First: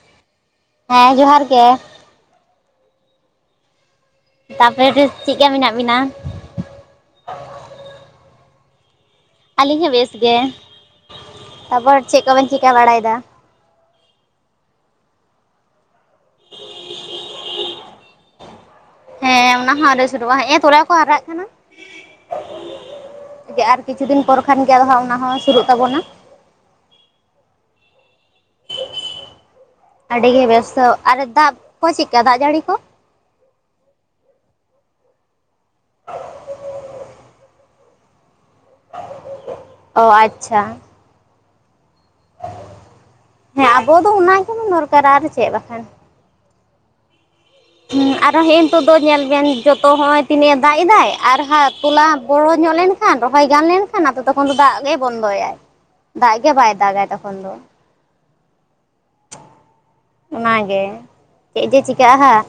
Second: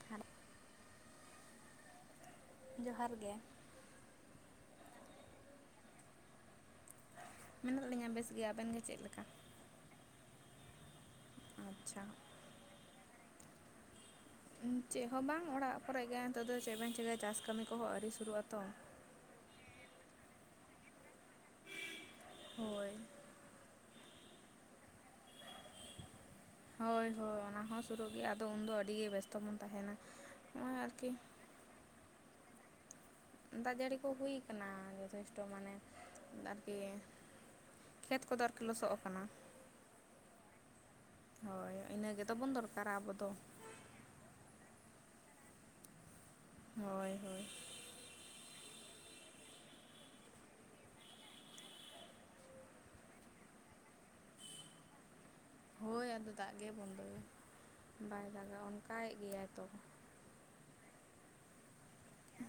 [unintelligible] ᱦᱮᱸ ᱡᱚᱦᱟᱨ ᱜᱮ᱾ ᱡᱚᱦᱟᱨ ᱜᱮ, ᱛᱟᱯᱚᱨᱮ ᱪᱮᱫ ᱞᱮᱠᱟ ᱢᱮᱱᱟᱜ ᱵᱤᱱᱟ? ᱢᱮᱱᱟᱜ ᱞᱤᱧᱟ ᱵᱮᱥ ᱜᱮ, ᱟᱵᱮᱱ ᱜᱮ ᱪᱮᱫ ᱞᱮᱠᱟ? ᱟᱹᱞᱤᱧ ᱦᱚᱸ ᱵᱮᱥ ᱜᱮ, ᱛᱟᱯᱚᱨ ᱟᱪᱪᱷᱟ ᱪᱮᱫ ᱠᱚᱵᱮᱱ ᱪᱤᱠᱟᱹ ᱵᱟᱲᱟᱭᱮᱫᱟ? ᱪᱮᱫ ᱦᱚᱸ ᱵᱟᱝ ᱚᱲᱟᱜ ᱠᱚᱨᱮ ᱜᱮ ᱱᱤᱛᱚᱜ ᱫᱚ ᱪᱮᱫ ᱵᱟᱝ ᱪᱮᱟᱭ ᱪᱟᱥ ᱠᱟᱹᱢᱤ ᱠᱚᱦᱚᱸ ᱟᱹᱣᱨᱤ ᱥᱩᱨᱩᱜᱼᱟ ᱛᱚ᱾ ᱦᱮᱸ ᱚᱱᱟ ᱦᱚᱸ ᱟᱞᱮ ᱥᱩᱨᱚᱜᱼᱟ ᱦᱮ ᱛᱚᱞᱟ ᱠᱚ ᱦᱟᱨᱟᱜ ᱠᱟᱱᱟ᱾ ᱦᱳᱭ᱾ ᱟᱨ ᱠᱤᱪᱷᱩ ᱫᱤᱱ ᱯᱚᱨ ᱠᱷᱟᱱᱜᱮ ᱟ ᱚᱱᱟ ᱦᱚᱸᱚᱸ ᱥᱩᱨᱩᱜ ᱛᱟᱵᱚᱱᱟ᱾ ᱦᱳᱭ ᱦᱳᱭ ᱚᱱᱟ ᱦᱚᱸ ᱥᱩᱨᱩᱜ ᱜᱮ ᱟᱫᱚ ᱩᱱᱫᱚ ᱟᱹᱰᱤᱜᱮ ᱵᱮᱥᱛᱚ ᱵᱚᱱ ᱛᱟᱦᱮᱱᱟ᱾ ᱟᱹᱰᱤ ᱜᱮ ᱱᱚᱜᱼᱚᱭ ᱵᱮᱵᱛᱟ ᱟᱨᱠᱤ ᱟᱨ ᱫᱟᱜ ᱠᱚ ᱪᱮᱫᱠᱟ ᱫᱟᱜ ᱡᱟᱹᱲᱤ ᱠᱚ? ᱫᱟᱜ ᱡᱟᱹᱲᱤ ᱠᱚ ᱦᱩᱭ ᱟᱠᱟᱱᱟ ᱡᱚᱛᱷᱮᱥᱴᱚ ᱢᱟᱱᱮ ᱟᱨᱠᱤ ᱠᱷᱮᱛ ᱠᱚᱫᱚ ᱟᱨᱠᱤ ᱞᱚᱥᱚᱜ ᱠᱟᱱᱟ᱾ ᱚ ᱟᱪᱪᱷᱟ ᱦᱳᱭ ᱤᱱᱟᱹ ᱜᱮ ᱛᱟᱵᱚᱱ ᱫᱚᱨᱠᱟᱨᱟ ᱟᱵᱚ ᱫᱚ᱾ ᱦᱮᱸ ᱟᱵᱚ ᱫᱚ ᱚᱱᱟ ᱜᱮᱵᱚᱱ ᱫᱚᱨᱠᱟᱨᱟ ᱟᱨ ᱪᱮᱜ ᱵᱟᱠᱷᱟᱱ᱾ ᱦᱳᱭ ᱦᱳᱭ᱾ ᱦᱮᱸ ᱟᱨᱚ ᱦᱮᱜ ᱱᱤᱛᱚᱜ ᱫᱚ ᱧᱮᱞ ᱵᱮᱱ ᱡᱚᱛᱚ ᱦᱚᱜ ᱚᱭ ᱛᱤᱱᱟᱹᱜ ᱮ ᱫᱟᱜ ᱮᱫᱟᱭ ᱟᱨ ᱦᱟᱸᱜ ᱛᱚᱞᱟ ᱵᱚᱲᱚ ᱧᱚᱜ ᱞᱮᱱ ᱠᱷᱟᱱ ᱨᱚᱦᱚᱭ ᱜᱟᱱ ᱞᱮᱱᱠᱷᱟᱱ ᱟᱫᱚ ᱛᱚᱠᱷᱚᱱ ᱫᱚ ᱫᱟᱜ ᱜᱮᱭ ᱵᱚᱱᱫᱚᱭᱟᱭ ᱦᱳᱭ ᱟᱫᱚ ᱫᱟᱜ ᱜᱮ ᱵᱟᱭ ᱫᱟᱜᱟ ᱵᱚᱱᱫᱚᱭᱟ ᱛᱚᱠᱷᱚᱱ ᱫᱚ᱾ ᱵᱟᱭ ᱫᱟᱜᱟ ᱚᱱᱠᱟᱭᱮᱜ ᱜᱮᱭᱟᱭ ᱛᱚ᱾ ᱚᱱᱟᱜᱮ ᱪᱮᱜ ᱡᱮ ᱪᱤᱠᱟᱹᱜ ᱦᱟᱸᱜ᱾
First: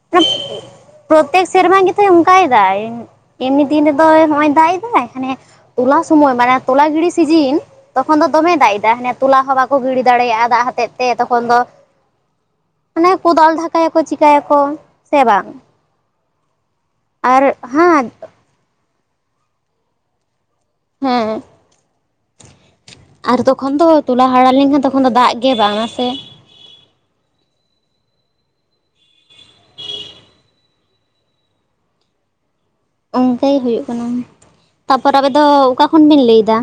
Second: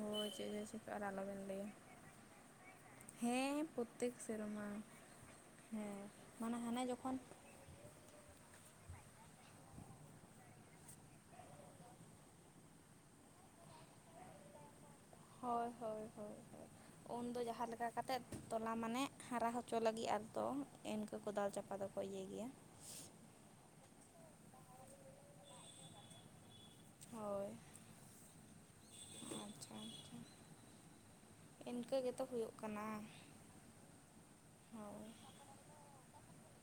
ᱦᱳᱭ ᱪᱮᱫ ᱪᱚᱭ ᱪᱤᱠᱟᱹᱜᱼᱟ ᱟᱨ ᱟᱞᱚᱵᱮᱱ ᱯᱨᱚᱛᱛᱮᱠ ᱞᱟᱹᱭᱟ ᱥᱮᱨᱢᱟ ᱜᱮᱛᱚᱭ ᱚᱝᱠᱟᱭᱮᱫᱟᱭ ᱮᱢᱱᱤ ᱦᱮᱸ ᱫᱤᱱ ᱯᱨᱚᱛᱮᱠ ᱨᱮᱫᱚᱭ ᱦᱚᱜᱼᱚᱭ ᱥᱮᱨᱢᱟ ᱫᱟᱜ ᱮᱫᱟᱭ᱾ ᱢᱟᱱᱮ ᱛᱚᱞᱟ ᱦᱮᱸ ᱥᱚᱢᱚᱭ ᱢᱟᱱᱮ ᱦᱟᱱᱮ ᱛᱚᱞᱟ ᱜᱤᱲᱤ ᱡᱚᱠᱷᱚᱱ ᱥᱤᱡᱤᱱ ᱛᱚᱠᱷᱚᱱ ᱫᱚ ᱫᱚᱢᱮ ᱫᱟᱜ ᱮᱫᱟ ᱦᱟᱱᱮ ᱛᱚᱞᱟ ᱦᱚᱸ ᱵᱟᱠᱚ ᱜᱤᱲᱤ ᱫᱟᱲᱮᱭᱟᱜᱼᱟ ᱫᱟᱜ ᱦᱚᱛᱮᱡ ᱛᱮ ᱛᱚᱠᱷᱚᱱ ᱫᱚ ᱦᱟᱱᱮ ᱠᱚᱫᱟᱞ ᱫᱷᱟᱠᱟᱭᱟᱠᱚ ᱪᱤᱠᱟᱹᱭᱟᱠᱚ, ᱥᱮ ᱵᱟᱝ ᱦᱳᱭ ᱦᱳᱭ ᱦᱳᱭ ᱩᱱᱫᱚ ᱟᱨ ᱡᱟᱦᱟᱸ ᱞᱮᱠᱟ ᱦᱟᱸ ᱠᱟᱛᱮᱫ ᱛᱚᱞᱟ ᱢᱟᱱᱮᱜ ᱦᱟᱨᱟ ᱦᱚᱪᱚ ᱞᱟᱹᱜᱤᱜ ᱟᱨᱛᱚ ᱤᱱᱠᱟᱹ ᱦᱮᱸ ᱠᱚᱫᱟᱞ ᱪᱟᱯᱟ ᱫᱚᱠᱚ ᱤᱭᱟᱹᱭ ᱜᱮᱭᱟ᱾ ᱟᱨ ᱛᱚᱠᱷᱚᱱ ᱫᱚ ᱛᱚᱞᱟ ᱦᱟᱲᱟ ᱞᱮᱝᱠᱷᱟᱱ ᱛᱚᱠᱷᱚᱱ ᱫᱚ ᱫᱟᱜ ᱜᱮ ᱵᱟᱝᱟ ᱥᱮ᱾ ᱦᱳᱭ᱾ ᱟᱪᱪᱷᱟ ᱤᱱᱠᱟᱹ ᱜᱮᱛᱚ ᱦᱩᱭᱩᱜ ᱠᱟᱱᱟ᱾ ᱤᱝᱠᱟᱹ ᱜᱮ ᱦᱩᱭᱩᱜ ᱠᱟᱱᱟ, ᱦᱳᱭ ᱛᱟᱯᱚᱨ ᱟᱵᱮᱫᱚ ᱚᱠᱟ ᱠᱷᱚᱱ ᱵᱤᱱ ᱞᱟᱹᱭᱫᱟ?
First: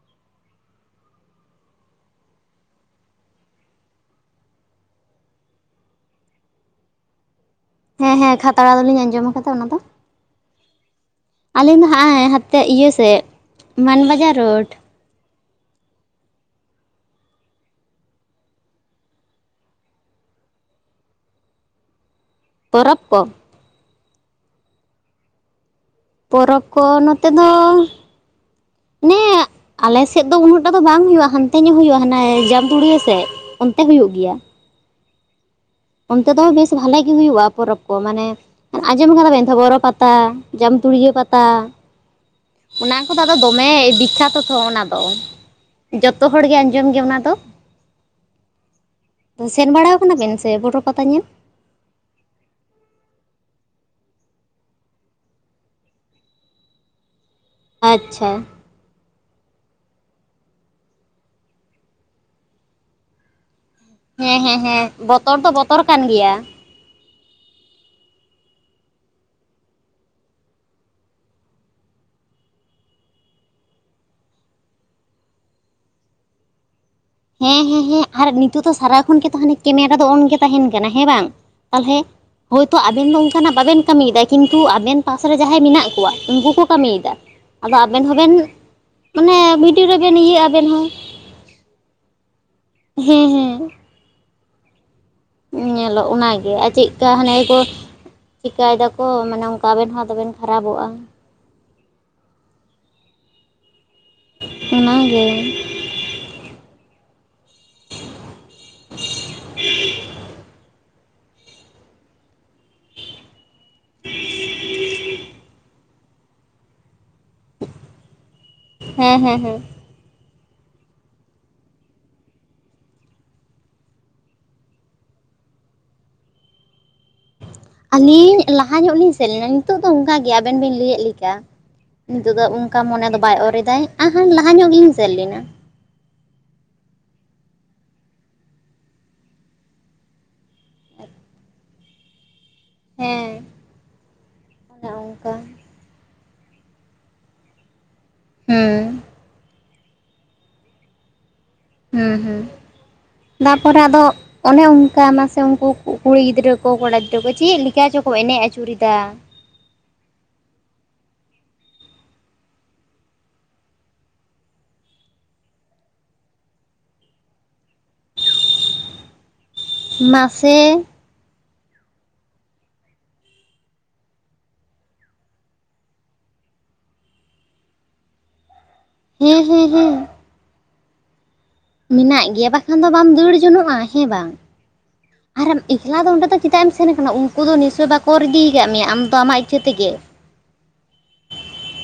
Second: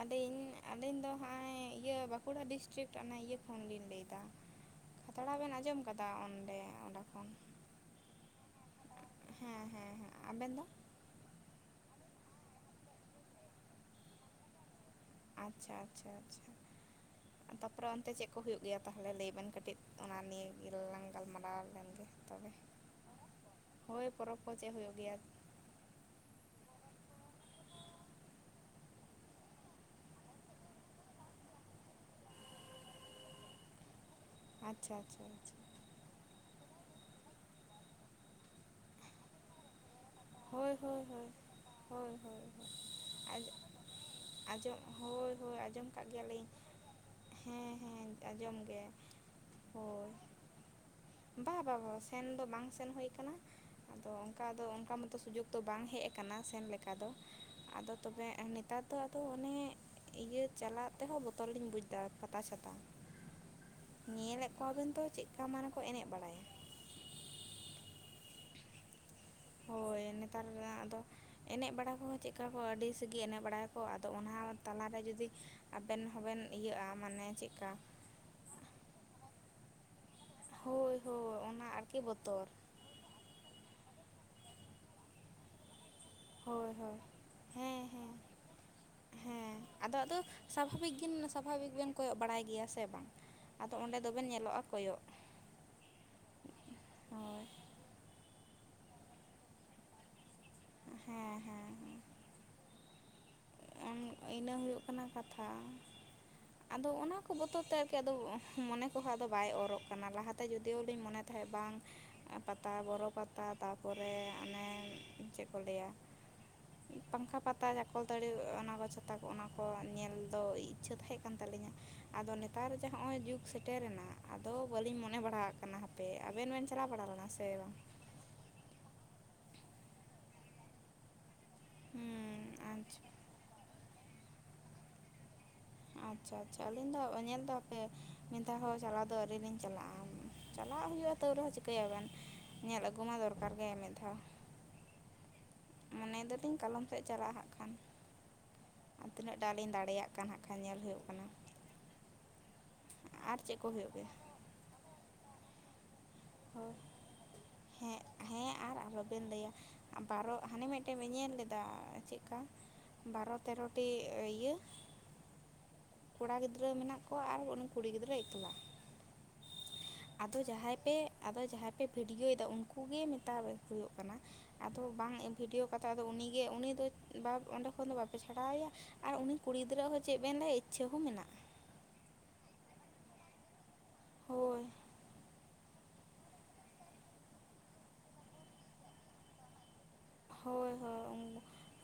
ᱟᱹᱞᱤᱧ ᱟᱹᱞᱤᱧ ᱫᱚ ᱦᱟᱸᱜᱼᱟᱭ ᱤᱭᱟᱹ ᱵᱟᱸᱠᱩᱲᱟ ᱰᱤᱥᱴᱨᱤᱠᱴ ᱚᱱᱟ ᱤᱭᱟᱹ ᱠᱷᱚᱱᱞᱤᱧ ᱞᱟᱹᱭᱫᱟ᱾ ᱠᱷᱟᱛᱲᱟ ᱵᱮᱱ ᱟᱸᱡᱚᱢ ᱠᱟᱫᱟ ᱚᱸᱰᱮ ᱚᱸᱰᱮ ᱠᱷᱚᱱ᱾ ᱦᱮᱸ ᱦᱮᱸ ᱠᱷᱟᱛᱲᱟ ᱫᱚᱞᱤᱧ ᱟᱸᱡᱚᱢ ᱟᱠᱟᱫᱟ ᱚᱱᱟ ᱦᱮᱸ ᱫᱚ ᱦᱮᱸ ᱦᱮᱸ, ᱟᱵᱮᱱ ᱫᱚ? ᱟᱹᱞᱤᱧ ᱫᱚ ᱦᱟᱸᱜᱼᱟᱭ ᱦᱟ ᱛᱮ ᱤᱭᱟᱹ ᱥᱮᱫ, ᱢᱟᱱᱵᱟᱡᱟᱨ ᱨᱳᱰ᱾ ᱟᱪᱪᱷᱟ ᱟᱪᱪᱷᱟ ᱟᱪᱪᱷᱟ᱾ [inaudible] ᱛᱟᱯᱚᱨᱮ ᱚᱱᱛᱮ ᱪᱮᱜ ᱠᱚ ᱦᱩᱭᱩᱜ ᱜᱮᱭᱟ ᱛᱟᱦᱚᱞᱮ ᱞᱮᱭ ᱵᱮᱱ ᱠᱟᱹᱴᱤᱡ, ᱚᱱᱟ ᱱᱤᱭᱮ ᱜᱮᱞᱟᱝ ᱜᱟᱞᱢᱟᱨᱟᱣ ᱞᱮᱱ ᱜᱮ ᱛᱚᱵᱮ᱾ ᱯᱚᱨᱚᱵᱽ ᱠᱚ? ᱦᱳᱭ ᱯᱚᱨᱚᱵᱽ ᱠᱚ ᱪᱮᱜ ᱦᱳᱭᱳᱜ ᱜᱮᱭᱟ? ᱯᱚᱨᱚᱵᱽ ᱠᱚ ᱱᱚᱛᱮ ᱫᱚ, ᱱᱮ ᱟᱞᱮ ᱥᱮᱫ ᱫᱚ ᱩᱱᱟᱹᱜ ᱴᱟ ᱫᱚ ᱵᱟᱝ ᱦᱩᱭᱩᱜᱼᱟ ᱦᱟᱱᱛᱮ ᱧᱚᱜ ᱦᱩᱭᱩᱜᱼᱟ ᱦᱟᱱᱮ ᱡᱟᱢᱛᱩᱲᱤᱭᱟᱹ ᱥᱮᱫ ᱚᱱᱛᱮ ᱦᱩᱭᱩᱜ ᱜᱮᱭᱟ᱾ ᱟᱪᱪᱷᱟ ᱟᱪᱪᱷᱟ ᱟᱪᱪᱷᱟ᱾ ᱚᱱᱛᱮ ᱫᱚ ᱵᱮᱥ ᱵᱷᱟᱞᱮ ᱜᱮ ᱦᱩᱭᱩᱜᱼᱟ ᱯᱚᱨᱚᱵᱽ ᱠᱚ ᱢᱟᱱᱮ ᱟᱸᱡᱚᱢ ᱠᱟᱫᱟ ᱵᱮᱱ ᱛᱚ ᱵᱚᱨᱚ ᱯᱟ ᱛᱟ ᱦᱳᱭ ᱦᱳᱭ ᱡᱟᱢᱛᱩᱲᱩᱭᱟᱹ ᱦᱳᱭ ᱯᱟᱛᱟ᱾ ᱦᱳᱭ ᱦᱳᱭ ᱦᱳᱭ ᱚᱱᱟ ᱠᱚᱫᱚ ᱟᱫᱚ ᱫᱚᱢᱮ ᱵᱤᱠᱠᱷᱟᱛᱚ ᱛᱚ ᱟᱸᱡᱚᱢ ᱚᱱᱟ ᱫᱚ, ᱦᱳᱭ ᱦᱳᱭ ᱟᱸᱡᱚᱢ ᱠᱟᱜ ᱡᱚᱛᱚ ᱦᱚᱲ ᱜᱮᱭᱟᱞᱤᱧ ᱜᱮ ᱟᱸᱡᱚᱢ ᱜᱮ ᱚᱱᱟ ᱫᱚ ᱦᱮᱸ ᱦᱮᱸ ᱟᱸᱡᱚᱢ ᱜᱮ᱾ ᱥᱮᱱ ᱵᱟᱲᱟᱣ ᱦᱳᱭ ᱠᱟᱱᱟ ᱵᱮᱱ ᱥᱮ ᱵᱚᱨᱚ ᱯᱟᱛᱟ ᱧᱮᱞ? ᱵᱟ ᱵᱟ ᱵᱟ ᱵᱟ ᱥᱮᱱ ᱫᱚ ᱵᱟᱝ ᱥᱮᱱ ᱦᱩᱭ ᱠᱟᱱᱟ᱾ ᱛᱚ ᱚᱱᱠᱟ ᱫᱚ ᱚᱱᱠᱟ ᱢᱚᱛᱚ ᱥᱩᱡᱳᱜ ᱫᱚ ᱵᱟᱝ ᱦᱮᱡ ᱠᱟᱱᱟ ᱥᱮᱱ ᱞᱮᱠᱟ ᱫᱚ, ᱟᱫᱚ ᱛᱚᱵᱮ ᱟᱪᱪᱷᱟ ᱮᱢᱱᱤ ᱛᱟᱨ ᱫᱚ ᱟᱫᱚ ᱚᱱᱮ ᱤᱭᱟᱹ ᱪᱟᱞᱟᱜ ᱛᱮᱦᱚᱸ ᱵᱚᱛᱚᱨ ᱞᱤᱧ ᱵᱩᱡᱽᱫᱟ ᱯᱟᱛᱟ ᱪᱷᱟᱛᱟ᱾ ᱦᱮᱸ ᱦᱮᱸ ᱦᱮᱸ ᱵᱚᱛᱚᱨ ᱫᱚ ᱵᱚᱛᱚᱨ ᱠᱟᱱ ᱮᱱᱮᱜ ᱜᱮᱭᱟ ᱵᱟᱲᱟᱭᱟ᱾ ᱦᱳᱭ ᱱᱮᱛᱟᱨ ᱟᱫᱚ ᱮᱱᱮᱜ ᱵᱟᱲᱟ ᱠᱚᱦᱚᱸ ᱪᱮᱜᱠᱟ ᱠᱚ ᱟᱹᱰᱤ ᱥᱮᱜᱮ ᱮᱱᱮᱜ ᱵᱟᱲᱟ ᱠᱚ ᱟᱫᱚ ᱚᱱᱟ ᱛᱟᱞᱟᱨᱮ ᱡᱩᱫᱤ ᱟᱵᱮᱱ ᱦᱚᱸᱵᱮᱱ ᱤᱭᱟᱹᱜᱼᱟ ᱢᱟᱱᱮ ᱦᱮᱸ ᱪᱮᱜᱠᱟ ᱦᱮᱸ ᱦᱮᱸ ᱟᱨ ᱱᱤᱛᱳᱜ ᱫᱚ ᱥᱟᱨᱟ ᱠᱷᱚᱱᱜᱮ ᱛᱚ ᱦᱟᱱᱮ ᱠᱮᱢᱮᱨᱟ ᱫᱚ ᱚᱱ ᱜᱮ ᱛᱟᱦᱮᱱ ᱠᱟᱱᱟ ᱦᱳᱭ ᱦᱮᱸ ᱵᱟᱝ, ᱦᱳᱭ ᱚᱱᱟ ᱛᱟᱦᱚᱞᱮ ᱟᱨᱠᱤ ᱵᱚᱛᱚᱨ ᱦᱳᱭ ᱛᱚ ᱟᱵᱮᱱ ᱫᱚ ᱚᱱᱠᱟᱱᱟᱜ ᱵᱟᱵᱮᱱ ᱠᱟᱹᱢᱤᱭᱮᱫᱟ ᱠᱤᱱᱛᱩ ᱟᱵᱮᱱ ᱯᱟᱥ ᱨᱮ ᱡᱟᱦᱟᱸᱭ ᱢᱮᱱᱟᱜ ᱠᱚᱣᱟ, ᱩᱱᱠᱩ ᱠᱚ ᱦᱳᱭ ᱦᱳᱭ ᱠᱟᱹᱢᱤᱭᱮᱫᱟ, ᱟᱫᱚ ᱦᱮᱸ ᱟᱵᱮᱱ ᱦᱮᱸ ᱦᱚᱵᱮᱱ ᱢᱟᱱᱮ ᱦᱮᱸ ᱵᱷᱤᱰᱤᱭᱳ ᱟᱫᱚ ᱟᱫᱚ ᱨᱮᱵᱮᱱ ᱤᱭᱟᱹᱜᱼᱟ ᱟᱵᱮᱱ ᱦᱚᱸ᱾ ᱥᱟᱵᱷᱟᱵᱤᱠ ᱜᱮ ᱥᱟᱵᱷᱟᱵᱤᱠ ᱵᱮᱱ ᱠᱚᱭᱚᱜ ᱵᱟᱲᱟᱭ ᱜᱮᱭᱟ ᱥᱮ ᱵᱟᱝ, ᱦᱮᱸ ᱦᱮᱸ ᱟᱫᱚ ᱚᱸᱰᱮ ᱫᱚᱵᱮᱱ ᱧᱮᱞᱚᱜᱼᱟ ᱠᱚᱭᱚᱜ᱾ ᱧᱮᱞᱚᱜ ᱚᱱᱟᱜᱮ ᱟᱨ ᱪᱮᱜᱠᱟ ᱦᱟᱱᱮ ᱦᱳᱭ ᱠᱚ ᱪᱤᱠᱟᱹᱭ ᱫᱟᱠᱚ ᱢᱟᱱᱮ ᱚᱝᱠᱟ ᱟᱵᱮᱱ ᱦᱚᱸ ᱟᱫᱚ ᱵᱮᱱ ᱠᱷᱟᱨᱟᱵᱚᱜᱼᱟ᱾ ᱦᱮᱸ ᱦᱮᱸ ᱦᱮᱸ᱾ ᱚᱱᱟ ᱤᱱᱟᱹ ᱦᱩᱭᱩᱜ ᱠᱟᱱᱟ ᱚᱱᱟᱜᱮ ᱠᱟᱛᱷᱟ᱾ ᱟᱫᱚ ᱚᱱᱟ ᱠᱚ ᱵᱚᱛᱚᱨ ᱛᱮᱜᱮ ᱟᱫᱚ ᱢᱚᱱᱮ ᱠᱚᱦᱚᱸ ᱟᱫᱚ ᱵᱟᱭ ᱚᱨᱚᱜ ᱠᱟᱱᱟ ᱞᱟᱦᱟᱛᱮ ᱡᱚᱫᱤᱭᱳ ᱞᱤᱧ ᱢᱚᱱᱮ ᱛᱟᱦᱮᱸᱫ ᱵᱟᱝ ᱮᱸ ᱯᱟᱛᱟ ᱵᱚᱨᱚ ᱯᱟᱛ ᱛᱟ ᱛᱟᱯᱚᱨᱮ ᱚᱱᱮ ᱪᱮᱫ ᱠᱚ ᱞᱟᱹᱭᱟ, ᱯᱟᱝᱠᱷᱟ ᱯᱟᱛᱟ ᱪᱟᱠᱚᱞ ᱛᱟᱹᱲᱤ ᱚᱱᱟ ᱠᱚ ᱦᱮᱸ ᱪᱷᱟᱛᱟ ᱠᱚ ᱦᱮᱸ ᱚᱱᱟ ᱦᱮᱸ ᱠᱚ ᱧᱮᱞ ᱫᱚ ᱤᱪᱪᱷᱟᱹ ᱛᱟᱦᱮᱸ ᱠᱟᱱ ᱛᱟᱹᱟᱞᱤᱧᱟ᱾ ᱟᱫᱚ ᱱᱮᱛᱟᱨ ᱡᱟᱦᱟᱸ ᱱᱚᱜᱼᱚᱭ ᱡᱩᱜᱽ ᱥᱮᱴᱮᱨ ᱮᱱᱟ ᱟᱫᱚ ᱵᱟᱹᱞᱤᱧ ᱢᱚᱱᱮ ᱵᱟᱲᱟᱣᱟᱜ ᱠᱟᱱᱟ ᱦᱟ᱾ ᱯᱮ ᱟᱵᱤᱱ ᱵᱤᱱ ᱪᱟᱞᱟᱣ ᱵᱟᱲᱟ ᱞᱮᱱᱟ ᱥᱮ ᱵᱟᱝ? ᱟᱹᱞᱤᱧ ᱞᱟᱦᱟ ᱧᱚᱸᱜ ᱞᱤᱧ ᱥᱮᱱ ᱞᱮᱱᱟ ᱱᱤᱛᱚᱜ ᱫᱚ ᱚᱱᱠᱟ ᱜᱮ ᱟᱵᱤᱱ ᱵᱤᱱ ᱞᱟᱹᱭᱮᱫ ᱞᱮᱠᱟ? ᱱᱤᱛᱚᱜ ᱦᱩᱸ ᱫᱚ ᱚᱱᱠᱟ ᱟᱪᱪᱷᱟ ᱢᱚᱱᱮ ᱫᱚ ᱵᱟᱭ ᱚᱨᱮᱫᱟᱭ ᱟᱸᱦᱟ ᱞᱟᱦᱟ ᱧᱚᱜ ᱜᱤᱞᱤᱧ ᱥᱮᱱ ᱞᱮᱱᱟ᱾ ᱟᱪᱪᱷᱟ ᱟᱪᱪᱷᱟ ᱟᱹᱞᱤᱧ ᱫᱚ ᱧᱮᱞ ᱫᱚ ᱦᱟᱯᱮ ᱢᱤᱫ ᱫᱷᱟᱣ ᱦᱚᱸ ᱪᱟᱞᱟᱣ ᱫᱚ ᱟᱣᱨᱤ ᱞᱤᱧ ᱪᱟᱞᱟᱜᱼᱟ᱾ ᱪᱟᱞᱟᱜ ᱦᱩᱭᱩᱜᱼᱟ ᱛᱟᱹᱣ ᱨᱮᱦᱚᱸ ᱪᱤᱠᱟᱹᱭᱟᱵᱤᱱ ᱧᱮᱞ ᱟᱹᱜᱩᱢᱟ ᱦᱮᱸ ᱫᱚᱨᱠᱟᱨ ᱜᱮ ᱢᱤᱫ ᱫᱷᱟᱣ᱾ ᱚᱱᱮ ᱚᱱᱠᱟ᱾ ᱢᱚᱱᱮᱭᱮᱫᱟᱞᱤᱧ ᱠᱟᱞᱚᱢ ᱥᱮᱫ ᱪᱟᱞᱟᱜᱼᱟ ᱦᱟᱜ ᱠᱷᱟᱱ? ᱦᱩᱸ, ᱟᱨ ᱛᱤᱱᱟᱹᱜ ᱴᱟᱜ ᱞᱤᱧ ᱫᱟᱲᱮᱭᱟᱜ ᱠᱟᱱ ᱦᱟᱸᱜ ᱠᱷᱟᱱ ᱧᱮᱞ ᱦᱩᱭᱩᱜ ᱠᱟᱱᱟ᱾ ᱦᱩᱸ ᱦᱩᱸ, ᱟᱨ ᱪᱮᱫ ᱠᱚ ᱛᱟᱯᱚᱨᱮ ᱦᱩᱭᱩᱜ ᱟᱫᱚ ᱜᱮᱭᱟ ᱚᱱᱮ ᱚᱱᱠᱟ ᱢᱟᱥᱮ ᱩᱱᱠᱩ ᱠᱩᱲᱤ ᱜᱤᱫᱽᱨᱟᱹ ᱠᱚ ᱦᱳᱭ ᱠᱚᱲᱟ ᱜᱤᱫᱽᱨᱟᱹ ᱠᱚ ᱪᱮᱫ ᱞᱮᱠᱟ ᱪᱚ ᱠᱚ ᱮᱱᱮᱡ ᱟᱹᱪᱩ ᱨᱮᱫᱟ᱾ ᱞᱮᱭᱟ᱾ ᱵᱟᱨᱚ ᱦᱟᱱᱮ ᱢᱤᱫᱴᱮᱱ ᱵᱤ ᱧᱮᱞ ᱞᱮᱫᱟ ᱪᱮᱫᱠᱟ? ᱵᱟᱨᱚ ᱛᱮᱨᱚᱴᱤ ᱤᱭᱟᱹ, ᱠᱚᱲᱟ ᱜᱤᱫᱽᱨᱟᱹ ᱢᱮᱱᱟᱜ ᱠᱚᱣᱟ ᱟᱨ ᱩᱱᱤ ᱠᱩᱲᱤ ᱜᱤᱫᱽᱨᱟᱹ ᱮᱠᱞᱟ᱾ ᱟᱫᱚ ᱢᱟᱥᱮ ᱡᱟᱦᱟᱸᱭ ᱯᱮ᱾ ᱟᱫᱚ ᱡᱟᱦᱟᱸᱭ ᱯᱮ ᱵᱷᱤᱰᱤᱭᱳᱭ ᱮᱫᱟ ᱩᱱᱠᱩ ᱜᱮ ᱢᱮᱛᱟ ᱦᱩᱭᱩᱜ ᱠᱟᱱᱟ᱾ ᱟᱫᱚ ᱵᱟᱝ ᱵᱷᱤᱰᱤᱭᱳ ᱠᱟᱛᱮ ᱟᱫᱚ ᱩᱱᱤᱜᱮ ᱩᱱᱤ ᱫᱚ ᱚᱸᱰᱮ ᱠᱷᱚᱱ ᱫᱚ ᱵᱟᱯᱮ ᱪᱷᱟᱰᱟᱣ ᱮᱭᱟ᱾ ᱟᱨ ᱩᱱᱤ ᱦᱮᱸ ᱠᱩᱲᱤ ᱦᱮᱸ ᱜᱤᱫᱽᱨᱟᱹ ᱦᱮᱸ ᱦᱚᱸ ᱪᱮᱫ ᱵᱮᱱ ᱞᱟᱹᱭ ᱤᱪᱪᱷᱟᱹ ᱦᱚᱸ ᱢᱮᱱᱟᱜ᱾ ᱢᱮᱱᱟᱜ ᱜᱮᱭᱟ ᱵᱟᱠᱷᱟᱱ ᱫᱚ ᱵᱟᱢ ᱫᱟᱹᱲ ᱡᱚᱱᱚᱜᱼᱟ ᱦᱮᱸ ᱵᱟᱝ? ᱦᱳᱭ᱾ ᱟᱨᱮᱢ ᱮᱠᱞᱟ ᱫᱚ ᱚᱸᱰᱮ ᱫᱚ ᱪᱮᱫᱟᱜ ᱮᱢ ᱥᱮᱱ ᱟᱠᱟᱱᱟ ᱩᱱᱠᱩ ᱫᱚ ᱱᱤᱥᱪᱳᱭ ᱵᱟᱠᱚ ᱨᱤᱫᱤᱠᱟᱜ ᱢᱮᱭᱟ ᱟᱢᱫᱚ ᱟᱢᱟᱜ ᱤᱪᱪᱷᱟᱹ ᱛᱮᱜᱮ᱾ ᱦᱳᱭ ᱦᱳᱭ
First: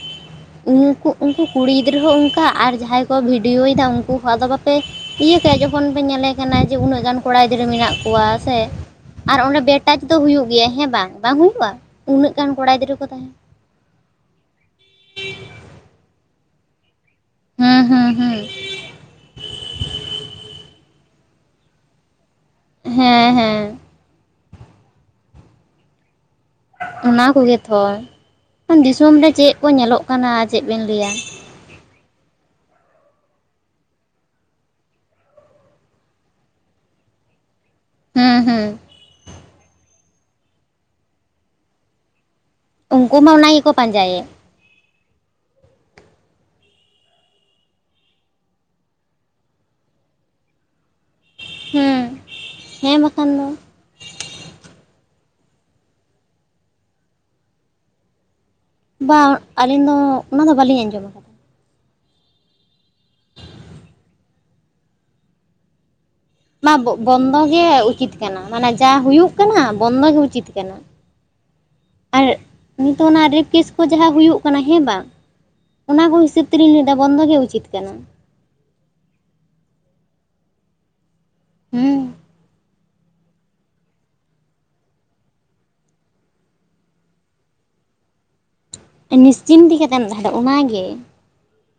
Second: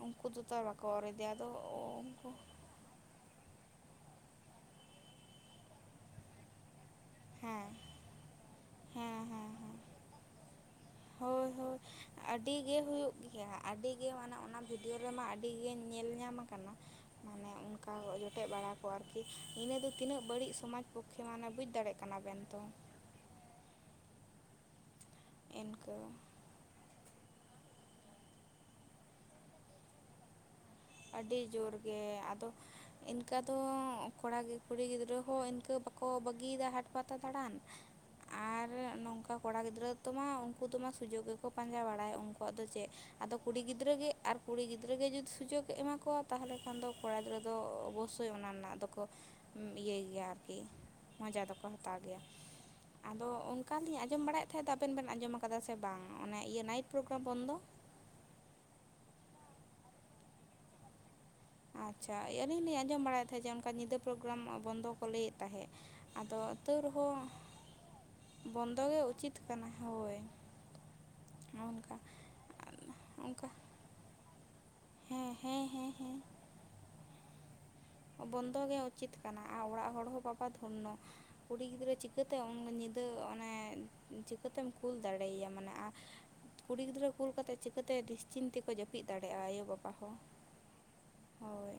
ᱩᱱᱠᱩ ᱫᱚ ᱛᱟᱭ ᱵᱟᱠᱚ ᱚᱨ ᱩᱱᱠᱩ ᱤᱫᱮᱭᱟ ᱩᱱᱠᱩ ᱟᱫᱚ ᱠᱩᱲᱤ ᱜᱤᱫᱽᱨᱟᱹ ᱦᱚᱸ ᱩᱱᱠᱩ, ᱚᱱᱠᱟ ᱟᱨ ᱡᱟᱦᱟᱸᱭ ᱠᱚ ᱵᱷᱤᱰᱤᱭᱳᱭ ᱮᱫᱟ ᱩᱱᱠᱩ ᱦᱚᱸ ᱟᱫᱚ ᱵᱟᱯᱮ ᱤᱭᱟᱹ ᱠᱟᱭᱟ ᱡᱚᱠᱷᱚᱱ ᱯᱮ ᱧᱮᱞᱮ ᱠᱟᱱᱟ ᱡᱮ ᱩᱱᱟᱹᱜ ᱜᱟᱱ ᱠᱚᱲᱟ ᱜᱤᱫᱽᱨᱟᱹ ᱦᱮᱸ ᱢᱮᱱᱟᱜ ᱠᱚᱣᱟ ᱥᱮ ᱦᱮᱸ ᱟᱨ ᱦᱮᱸ ᱚᱸᱰᱮ ᱦᱮᱸ ᱵᱮᱴᱟᱪ ᱫᱚ ᱦᱩᱭᱩᱜ ᱜᱮᱭᱟ ᱦᱮᱸ ᱵᱟᱝ? ᱵᱟᱝ ᱦᱳᱭ ᱦᱩᱭᱩᱜᱼᱟ ᱦᱳᱭ, ᱩᱱᱟᱹᱜ ᱜᱟᱱ ᱟᱹᱰᱤ ᱠᱚᱲᱟ ᱜᱮ ᱜᱤᱫᱽᱨᱟᱹ ᱠᱚ ᱦᱩᱭᱩᱜ ᱛᱟᱦᱮᱸ ᱜᱮᱭᱟ᱾ ᱟᱹᱰᱤ ᱜᱮ ᱢᱟᱱᱮ ᱚᱱᱟ ᱵᱷᱤᱰᱤᱭᱳ ᱨᱮᱢᱟ ᱟᱹᱰᱤ ᱜᱮ ᱧᱮᱞ ᱧᱟᱢ ᱠᱟᱱᱟ᱾ ᱢᱟᱱᱮ ᱦᱩᱸ ᱚᱱᱠᱟ ᱦᱩᱸ ᱦᱩᱸ ᱡᱚᱴᱮᱫ ᱵᱟᱲᱟ, ᱠᱚ ᱟᱨᱠᱤ ᱤᱱᱟᱹ ᱫᱚ ᱛᱤᱱᱟᱹᱜ ᱵᱟᱹᱲᱤᱡ ᱥᱚᱢᱟᱡᱽ ᱯᱚᱠᱠᱷᱮ ᱢᱟᱱᱮ ᱵᱩᱡᱽ ᱫᱟᱲᱮᱭᱟᱜ ᱠᱟᱱᱟ ᱵᱮᱱ ᱛᱚ᱾ ᱦᱮᱸ ᱦᱮᱸ᱾ ᱤᱱᱠᱟᱹ᱾ ᱚᱱᱟᱠᱚᱜᱮ ᱛᱷᱚ ᱫᱤᱥᱚᱢ ᱨᱮ ᱪᱮᱫ ᱠᱚ ᱧᱮᱞᱚᱜ ᱠᱟᱱᱟ ᱟᱨ ᱪᱮᱫ ᱵᱮᱱ ᱞᱟᱹᱭᱟ᱾ ᱡᱳᱨᱜᱮ ᱟᱫᱚ, ᱤᱱᱠᱟᱹ ᱫᱚ ᱠᱚᱲᱟ ᱜᱮ ᱠᱩᱲᱤ ᱜᱤᱫᱽᱨᱟᱹ ᱦᱚᱸ ᱤᱱᱠᱟᱹ ᱵᱟᱠᱚ ᱵᱟᱹᱜᱤ ᱫᱟ ᱦᱟᱴ ᱯᱟᱛᱟ ᱫᱟᱬᱟᱱ᱾ ᱦᱩᱸ ᱦᱩᱸ ᱟᱨ ᱱᱚᱝᱠᱟ ᱠᱚᱲᱟ ᱜᱤᱫᱽᱨᱟᱹ ᱛᱚᱢᱟ ᱩᱱᱠᱩ ᱫᱚᱢᱟ ᱥᱩᱡᱳᱜᱽ ᱜᱮᱠᱚ ᱯᱟᱸᱡᱟ ᱵᱟᱲᱟᱭᱟ ᱩᱱᱠᱩ, ᱟᱠᱣᱟᱜ ᱫᱚ ᱪᱮᱫ ᱩᱱᱠᱩ ᱢᱟ ᱟᱫᱚ ᱚᱱᱟ ᱠᱩᱲᱤ ᱜᱮᱠᱚ ᱜᱤᱫᱽᱨᱟᱹ ᱜᱮ ᱯᱟᱸᱡᱟᱭᱮᱫ ᱟᱨ ᱠᱩᱲᱤ ᱜᱤᱫᱽᱨᱟᱹᱜ ᱜᱮ ᱡᱩᱫᱤ ᱥᱩᱡᱳᱜᱽ ᱮᱢᱟ ᱠᱚᱣᱟ ᱛᱟᱦᱚᱞᱮ ᱠᱷᱟᱱ ᱫᱚ ᱠᱚᱲᱟ ᱜᱤᱫᱽᱨᱟᱹ ᱫᱚ ᱚᱵᱚᱥᱥᱳᱭ ᱚᱱᱟ ᱨᱮᱱᱟᱜ ᱫᱚᱠᱚ, ᱤᱭᱟᱹᱭ ᱜᱮᱭᱟ ᱟᱨᱠᱤ ᱢᱚᱡᱟ ᱫᱚᱠᱚ ᱦᱟᱛᱟᱣ ᱦᱩᱸ ᱜᱮᱭᱟ ᱦᱮᱸ ᱟᱫᱚ ᱵᱟᱠᱷᱟᱱ ᱫᱚ ᱩᱱ ᱚᱱᱠᱟᱞᱤᱧ ᱟᱸᱡᱚᱢ ᱵᱟᱲᱟᱭᱮᱫ ᱛᱟᱦᱮᱸ ᱫᱚ ᱟᱵᱮᱱ ᱵᱮᱱ ᱟᱸᱡᱚᱢ ᱟᱠᱟᱫᱟ ᱥᱮ ᱵᱟᱝ ᱚᱱᱮ ᱤᱭᱟᱹ ᱱᱟᱭᱤᱴ ᱯᱨᱳᱜᱨᱟᱢ ᱵᱚᱱᱫᱚ᱾ ᱵᱟᱝ ᱟᱹᱞᱤᱧ ᱫᱚ ᱚᱱᱟᱫᱚ ᱵᱟᱹᱞᱤᱧ ᱟᱸᱡᱚᱢ ᱠᱟᱫᱟ᱾ ᱟᱪᱪᱷᱟ ᱟᱹᱞᱤᱧ ᱞᱤᱧ ᱟᱸᱡᱚᱢ ᱵᱟᱲᱟᱭᱮᱫ ᱛᱟᱦᱮᱸᱫ ᱡᱮ ᱚᱱᱠᱟ ᱧᱤᱫᱟᱹ ᱯᱨᱳᱜᱨᱟᱢ ᱵᱚᱱᱫᱚ ᱠᱚ ᱞᱟᱹᱭᱮᱫ ᱛᱟᱦᱮᱸᱫ᱾ ᱟᱫᱚ ᱢᱟ ᱛᱟᱹᱣ ᱨᱮᱦᱚᱸ ᱵᱚᱱᱫᱚ ᱜᱮ ᱩᱪᱤᱛ ᱠᱟᱱᱟ ᱢᱟᱱᱮ ᱵᱚᱱᱫᱚ ᱡᱟ ᱜᱮ ᱦᱩᱭᱩᱜ ᱩᱪᱤᱛ ᱠᱟᱱᱟ ᱵᱚᱱᱫᱚ ᱦᱳᱭ ᱜᱮ ᱩᱪᱤᱛ ᱠᱟᱱᱟ᱾ ᱚᱱᱠᱟ ᱟᱨ ᱱᱤᱛᱳᱜ ᱚᱱᱟ ᱨᱮᱯ ᱚᱱᱠᱟ ᱠᱮᱥ, ᱠᱚ ᱡᱟᱦᱟᱸ ᱦᱩᱭᱩᱜ ᱠᱟᱱᱟ ᱦᱮᱸ ᱵᱟᱝ, ᱦᱮᱸ ᱦᱮᱸ ᱚᱱᱟ ᱠᱚ ᱦᱮᱸ ᱦᱤᱥᱟᱹᱵᱽ ᱛᱮᱞᱤᱧ ᱞᱟᱹᱭᱮᱫ-ᱟ᱾ ᱵᱚᱱᱫᱚ ᱜᱮ ᱩᱪᱤᱛ ᱠᱟᱱᱟ᱾ ᱵᱚᱱᱫᱚ ᱜᱮ ᱩᱪᱤᱛ ᱠᱟᱱᱟ᱾ ᱟᱨ ᱚᱲᱟᱜ ᱦᱚᱲ ᱦᱚᱸ ᱵᱟᱵᱟ ᱫᱽᱷᱚᱱᱱᱚ ᱠᱩᱲᱤ ᱜᱤᱫᱽᱨᱟᱹ ᱦᱩᱸ ᱪᱤᱠᱟᱹᱛᱮ ᱩᱱ ᱧᱤᱫᱟᱹ ᱛᱟᱹ ᱚᱱᱮ ᱪᱤᱠᱟᱹᱛᱮᱢ ᱠᱩᱞ ᱫᱟᱲᱮᱭᱟᱭ-ᱟ᱾ ᱢᱟᱱᱮ ᱠᱩᱲᱤ ᱜᱤᱫᱽᱨᱟᱹ ᱠᱩᱞ ᱠᱟᱛᱮᱜ ᱪᱤᱠᱟᱹᱛᱮ, ᱱᱤᱥᱪᱤᱱ ᱛᱮ ᱠᱚ ᱡᱟᱹᱯᱤᱫ ᱫᱟᱲᱮᱭᱟᱜᱼᱟ᱾ ᱱᱤᱥᱪᱤᱱᱛᱤ ᱟᱭᱳᱼᱵᱟᱵᱟ ᱠᱟᱛᱮᱢ ᱦᱚᱸ ᱛᱟᱦᱮᱱᱟ ᱚᱱᱟᱜᱮ ᱦᱳᱭ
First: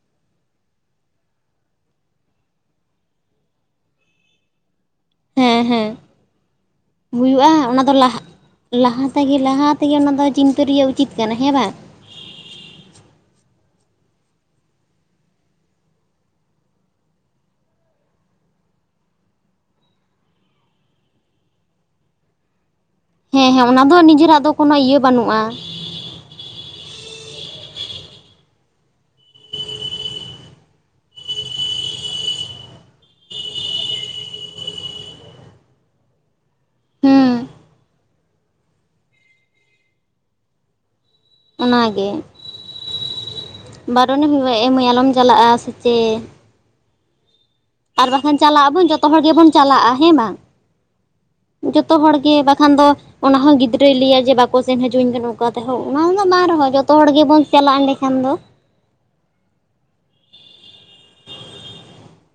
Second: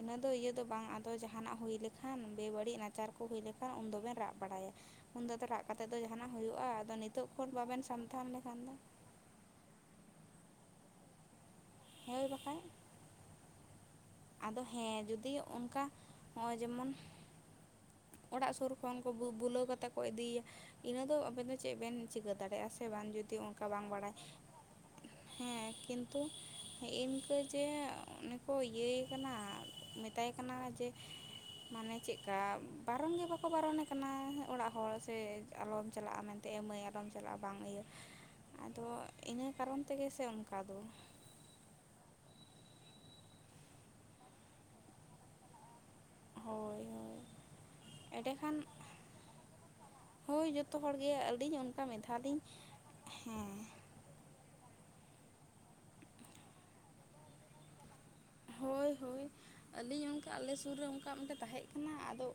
ᱤᱱᱟᱹ ᱫᱚ ᱤᱭᱟᱹ ᱫᱚ ᱵᱟᱝ, ᱟᱫᱚ ᱡᱟᱦᱟᱱᱟᱼᱜ ᱦᱩᱭ ᱞᱮᱠᱷᱟᱱ ᱵᱮᱼᱵᱟᱹᱲᱤᱡ ᱱᱟᱪᱟᱨ ᱠᱚ ᱦᱩᱭ ᱞᱮᱠᱷᱟᱱ, ᱩᱱ ᱫᱚᱵᱮᱱ ᱨᱟᱜ ᱵᱟᱲᱟᱭ-ᱟ᱾ ᱩᱱ ᱫᱚ ᱟᱫᱟ ᱨᱟᱜ ᱦᱮᱸ ᱠᱟᱛᱮᱫ ᱦᱮᱸ ᱫᱚ ᱡᱟᱦᱟᱱᱟᱜ ᱦᱩᱭᱩᱜᱼᱟ᱾ ᱟᱫᱚ ᱱᱤᱛᱚᱜ ᱠᱷᱚᱱ ᱵᱟᱵᱮᱱ ᱥᱟᱵᱫᱷᱟᱱ ᱞᱮᱠᱷᱟᱱ ᱫᱚ᱾ ᱟᱯᱮᱜᱮ ᱜᱮ ᱞᱟᱦᱟ ᱛᱮᱜᱮ ᱚᱱᱟ ᱫᱚ, ᱪᱤᱱᱛᱟᱹ ᱨᱮᱭᱟᱜ ᱩᱪᱤᱛ ᱠᱟᱱᱟ ᱾ᱦᱮᱸ ᱵᱟᱝ? ᱦᱮᱸ ᱵᱟᱠᱷᱽᱟᱡ ᱾ ᱟᱫᱚ ᱦᱮᱸ ᱡᱩᱫᱤ ᱚᱱᱠᱟ, ᱦᱚᱸᱜᱼᱚᱭ ᱡᱮᱢᱚᱱ ᱚᱲᱟᱜ ᱥᱩᱨ ᱠᱷᱚᱱ ᱠᱚ ᱵᱩᱞᱟᱹᱣ ᱠᱟᱛᱮ ᱠᱚ ᱤᱫᱤᱭᱮᱭ-ᱟ᱾ ᱤᱱᱟᱹ ᱫᱚ ᱟᱵᱮᱱ ᱫᱚ, ᱪᱮᱫ ᱵᱮᱱ ᱪᱤᱠᱟᱹ ᱫᱟᱲᱮᱭᱟ-ᱟ ᱥᱮ? ᱥᱮ ᱵᱟᱝ ᱡᱩᱫᱤ ᱦᱮᱸ ᱚᱱᱠᱟ ᱦᱮᱸ ᱚᱱᱟ ᱵᱟᱝ ᱫᱚ ᱵᱟᱲᱟᱭ ᱱᱤᱡᱮᱨᱟᱜ ᱫᱚ ᱠᱳᱱᱳ ᱤᱭᱟᱹ ᱵᱟᱹᱱᱩᱜᱼᱟ ᱦᱮᱸ ᱠᱤᱱᱛᱩ ᱛᱚ ᱦᱮᱸ ᱤᱱᱠᱟᱹ ᱡᱮ ᱚᱱᱮᱠᱚ ᱤᱭᱟᱹᱭ ᱠᱟᱱᱟ᱾ ᱢᱮᱛᱟᱭ ᱠᱟᱱᱟ ᱡᱮ ᱢᱟᱱᱮ ᱪᱮᱫᱠᱟ, ᱵᱟᱨᱚᱱ ᱜᱮ ᱵᱟᱠᱚ ᱵᱟᱨᱚᱱᱮ ᱠᱟᱱᱟ ᱾ ᱚᱲᱟᱜ ᱦᱚᱲ ᱥᱮ ᱟᱞᱚᱢ ᱪᱟᱞᱟᱜᱼᱟ ᱢᱮᱱᱛᱮ᱾ ᱛᱮ ᱮᱸ ᱢᱟᱹᱭ ᱟᱞᱚᱢ ᱪᱟᱞᱟᱜᱼᱟ᱾ ᱦᱩᱸ ᱵᱟᱝ ᱤᱭᱟᱹ ᱟᱫᱚ ᱤᱱᱟᱹ ᱠᱟᱨᱚᱱ ᱛᱮᱜᱮ ᱥᱮ ᱚᱱᱠᱟᱫᱚ᱾ ᱚᱱᱟᱜᱮ ᱵᱟᱨᱚᱱ ᱮᱢ ᱮᱸ ᱢᱟᱹᱭ ᱟᱞᱚᱢ ᱪᱟᱞᱟᱜᱼᱟ, ᱥᱮᱪᱮᱫ? ᱦᱳᱭ ᱦᱳᱭ ᱟᱨ ᱵᱟᱠᱷᱟᱱ ᱮᱸᱰᱮᱠᱷᱟᱱ ᱪᱟᱞᱟᱜ ᱟᱵᱚᱱ, ᱡᱷᱚᱛᱚ ᱦᱚᱲ ᱜᱮᱵᱚᱱ ᱪᱟᱞᱟᱜᱼᱟ᱾ ᱦᱮᱸ ᱵᱟᱝ ᱦᱳᱭ ᱡᱚᱛᱚ ᱦᱚᱲᱜᱮ ᱟᱹᱞᱤᱧ ᱚᱱᱠᱟ ᱡᱷᱚᱛᱚ ᱢᱤᱫ ᱦᱚᱲ ᱫᱷᱟᱣ ᱜᱮ ᱞᱤᱧ ᱵᱟᱠᱷᱟᱱ ᱫᱚ ᱚᱱᱟ ᱦᱮᱸ ᱦᱚᱸ ᱜᱤᱫᱽᱨᱟᱹ ᱜᱤᱫᱽᱨᱹᱟ ᱞᱮᱭᱟᱭ ᱡᱮ ᱵᱟᱠᱚ ᱥᱮᱱ ᱦᱚᱪᱚᱸ ᱟᱹᱧ ᱠᱟᱱᱟ᱾ ᱚᱱᱠᱟ ᱛᱮᱦᱚᱸ ᱚᱱᱟ ᱩᱱᱟᱹ ᱵᱟᱝ ᱨᱮᱦᱚᱸ ᱡᱷᱚᱛᱚ ᱦᱚᱲ ᱜᱮᱵᱚᱱ ᱪᱟᱞᱟᱜ ᱮᱸᱰᱮᱠᱷᱟᱱ ᱫᱚ᱾ ᱦᱳᱭ, ᱦᱳᱭ ᱟᱹᱞᱤᱧ ᱚᱱᱠᱟ ᱟᱞᱮ ᱥᱩᱨ ᱨᱮ ᱚᱱᱠᱟ ᱢᱤᱫᱴᱮᱱ ᱛᱟᱦᱮᱸ ᱠᱟᱱᱟᱭ ᱟᱫᱚ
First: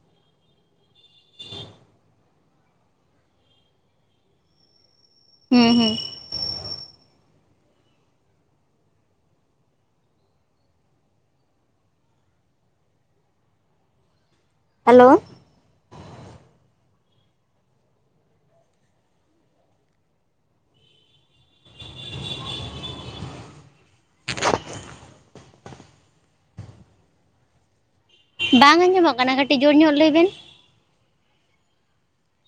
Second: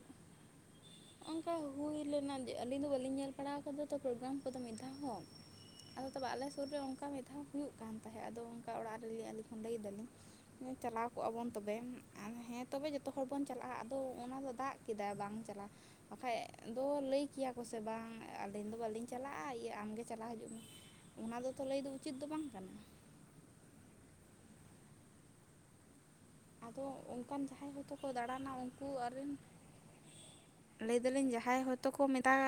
ᱱᱚᱝᱠᱟ ᱦᱩᱭ ᱞᱮᱱᱟ, ᱟᱹᱞᱤᱧ ᱫᱚ ᱵᱟᱹᱞᱤᱧ ᱧᱮᱞ ᱵᱟᱲᱟᱣ ᱟᱠᱟᱫᱟ ᱛᱚ᱾ ᱯᱨᱳᱜᱨᱟᱢ ᱠᱚᱫᱚ ᱢᱤᱫ ᱫᱷᱟᱣ ᱦᱚᱸ᱾ ᱦᱩᱸ ᱦᱩᱸ ᱟᱫᱚ ᱛᱚᱵᱮ ᱟᱞᱮ ᱥᱩᱨ ᱨᱮ ᱚᱱᱠᱟ ᱢᱤᱫ ᱫᱷᱟᱣ ᱦᱩᱭᱩᱜ ᱠᱟᱱ ᱛᱟᱦᱮᱸᱫ᱾ ᱟᱫᱚ ᱚᱱᱠᱟ ᱚᱲᱟᱜ ᱨᱮᱞᱤᱧ ᱟᱹᱞᱤᱧ ᱞᱟᱹᱭᱮ ᱫᱟᱞᱤᱧ᱾ ᱪᱟᱞᱟᱣ ᱠᱚᱜᱼᱟ ᱵᱚᱱ ᱛᱚᱵᱮ, ᱟᱨ ᱦᱮᱸ ᱛᱚᱵᱮ ᱡᱷᱚᱛᱚ ᱦᱚᱲ ᱵᱚᱱ ᱪᱟᱞᱟᱜᱼᱟ᱾ ᱟᱫᱚ ᱚᱱᱟ ᱫᱚ ᱫᱟᱜ ᱦᱮᱞᱳ ᱠᱮᱫᱟᱭ ᱵᱟᱝ ᱪᱟᱞᱟᱜ ᱵᱟᱠᱷᱟᱡ ᱫᱚ ᱞᱟᱹᱭ ᱠᱮᱭᱟ ᱠᱚᱥᱮ ᱵᱟᱝ ᱟᱹᱞᱤᱧ ᱫᱚ ᱵᱟᱹᱞᱤᱧ ᱪᱟᱞᱟᱜᱼᱟ᱾ ᱤᱭᱟᱹ ᱟᱢᱜᱮ ᱪᱟᱞᱟᱣ ᱦᱤᱡᱩᱜ ᱢᱮ? ᱚᱱᱟ ᱫᱚ ᱛᱚ ᱞᱟᱹᱭ ᱫᱚ ᱩᱪᱤᱛ ᱫᱚ ᱵᱟᱝ ᱠᱟᱱᱟ? [inaudible] ᱟᱫᱚ ᱚᱱᱠᱟᱱ ᱡᱟᱦᱟᱸᱭ ᱦᱚᱭᱛᱳ ᱠᱚ ᱫᱟᱬᱟᱸᱱᱟ ᱵᱟᱝ ᱾ᱩᱱᱠᱩ ᱟᱨ ᱟᱸᱡᱚᱢᱚᱜ ᱨᱮᱱ ᱠᱟᱱᱟ ᱠᱟᱹᱴᱤᱡ ᱡᱳᱨ ᱧᱚᱜ ᱞᱟᱹᱭ ᱵᱮᱱ ᱞᱟᱹᱭ ᱫᱟᱞᱤᱧ ᱡᱟᱦᱟᱸᱭ ᱦᱚᱭᱛᱚ ᱠᱚ ᱢᱮᱛᱟᱜ,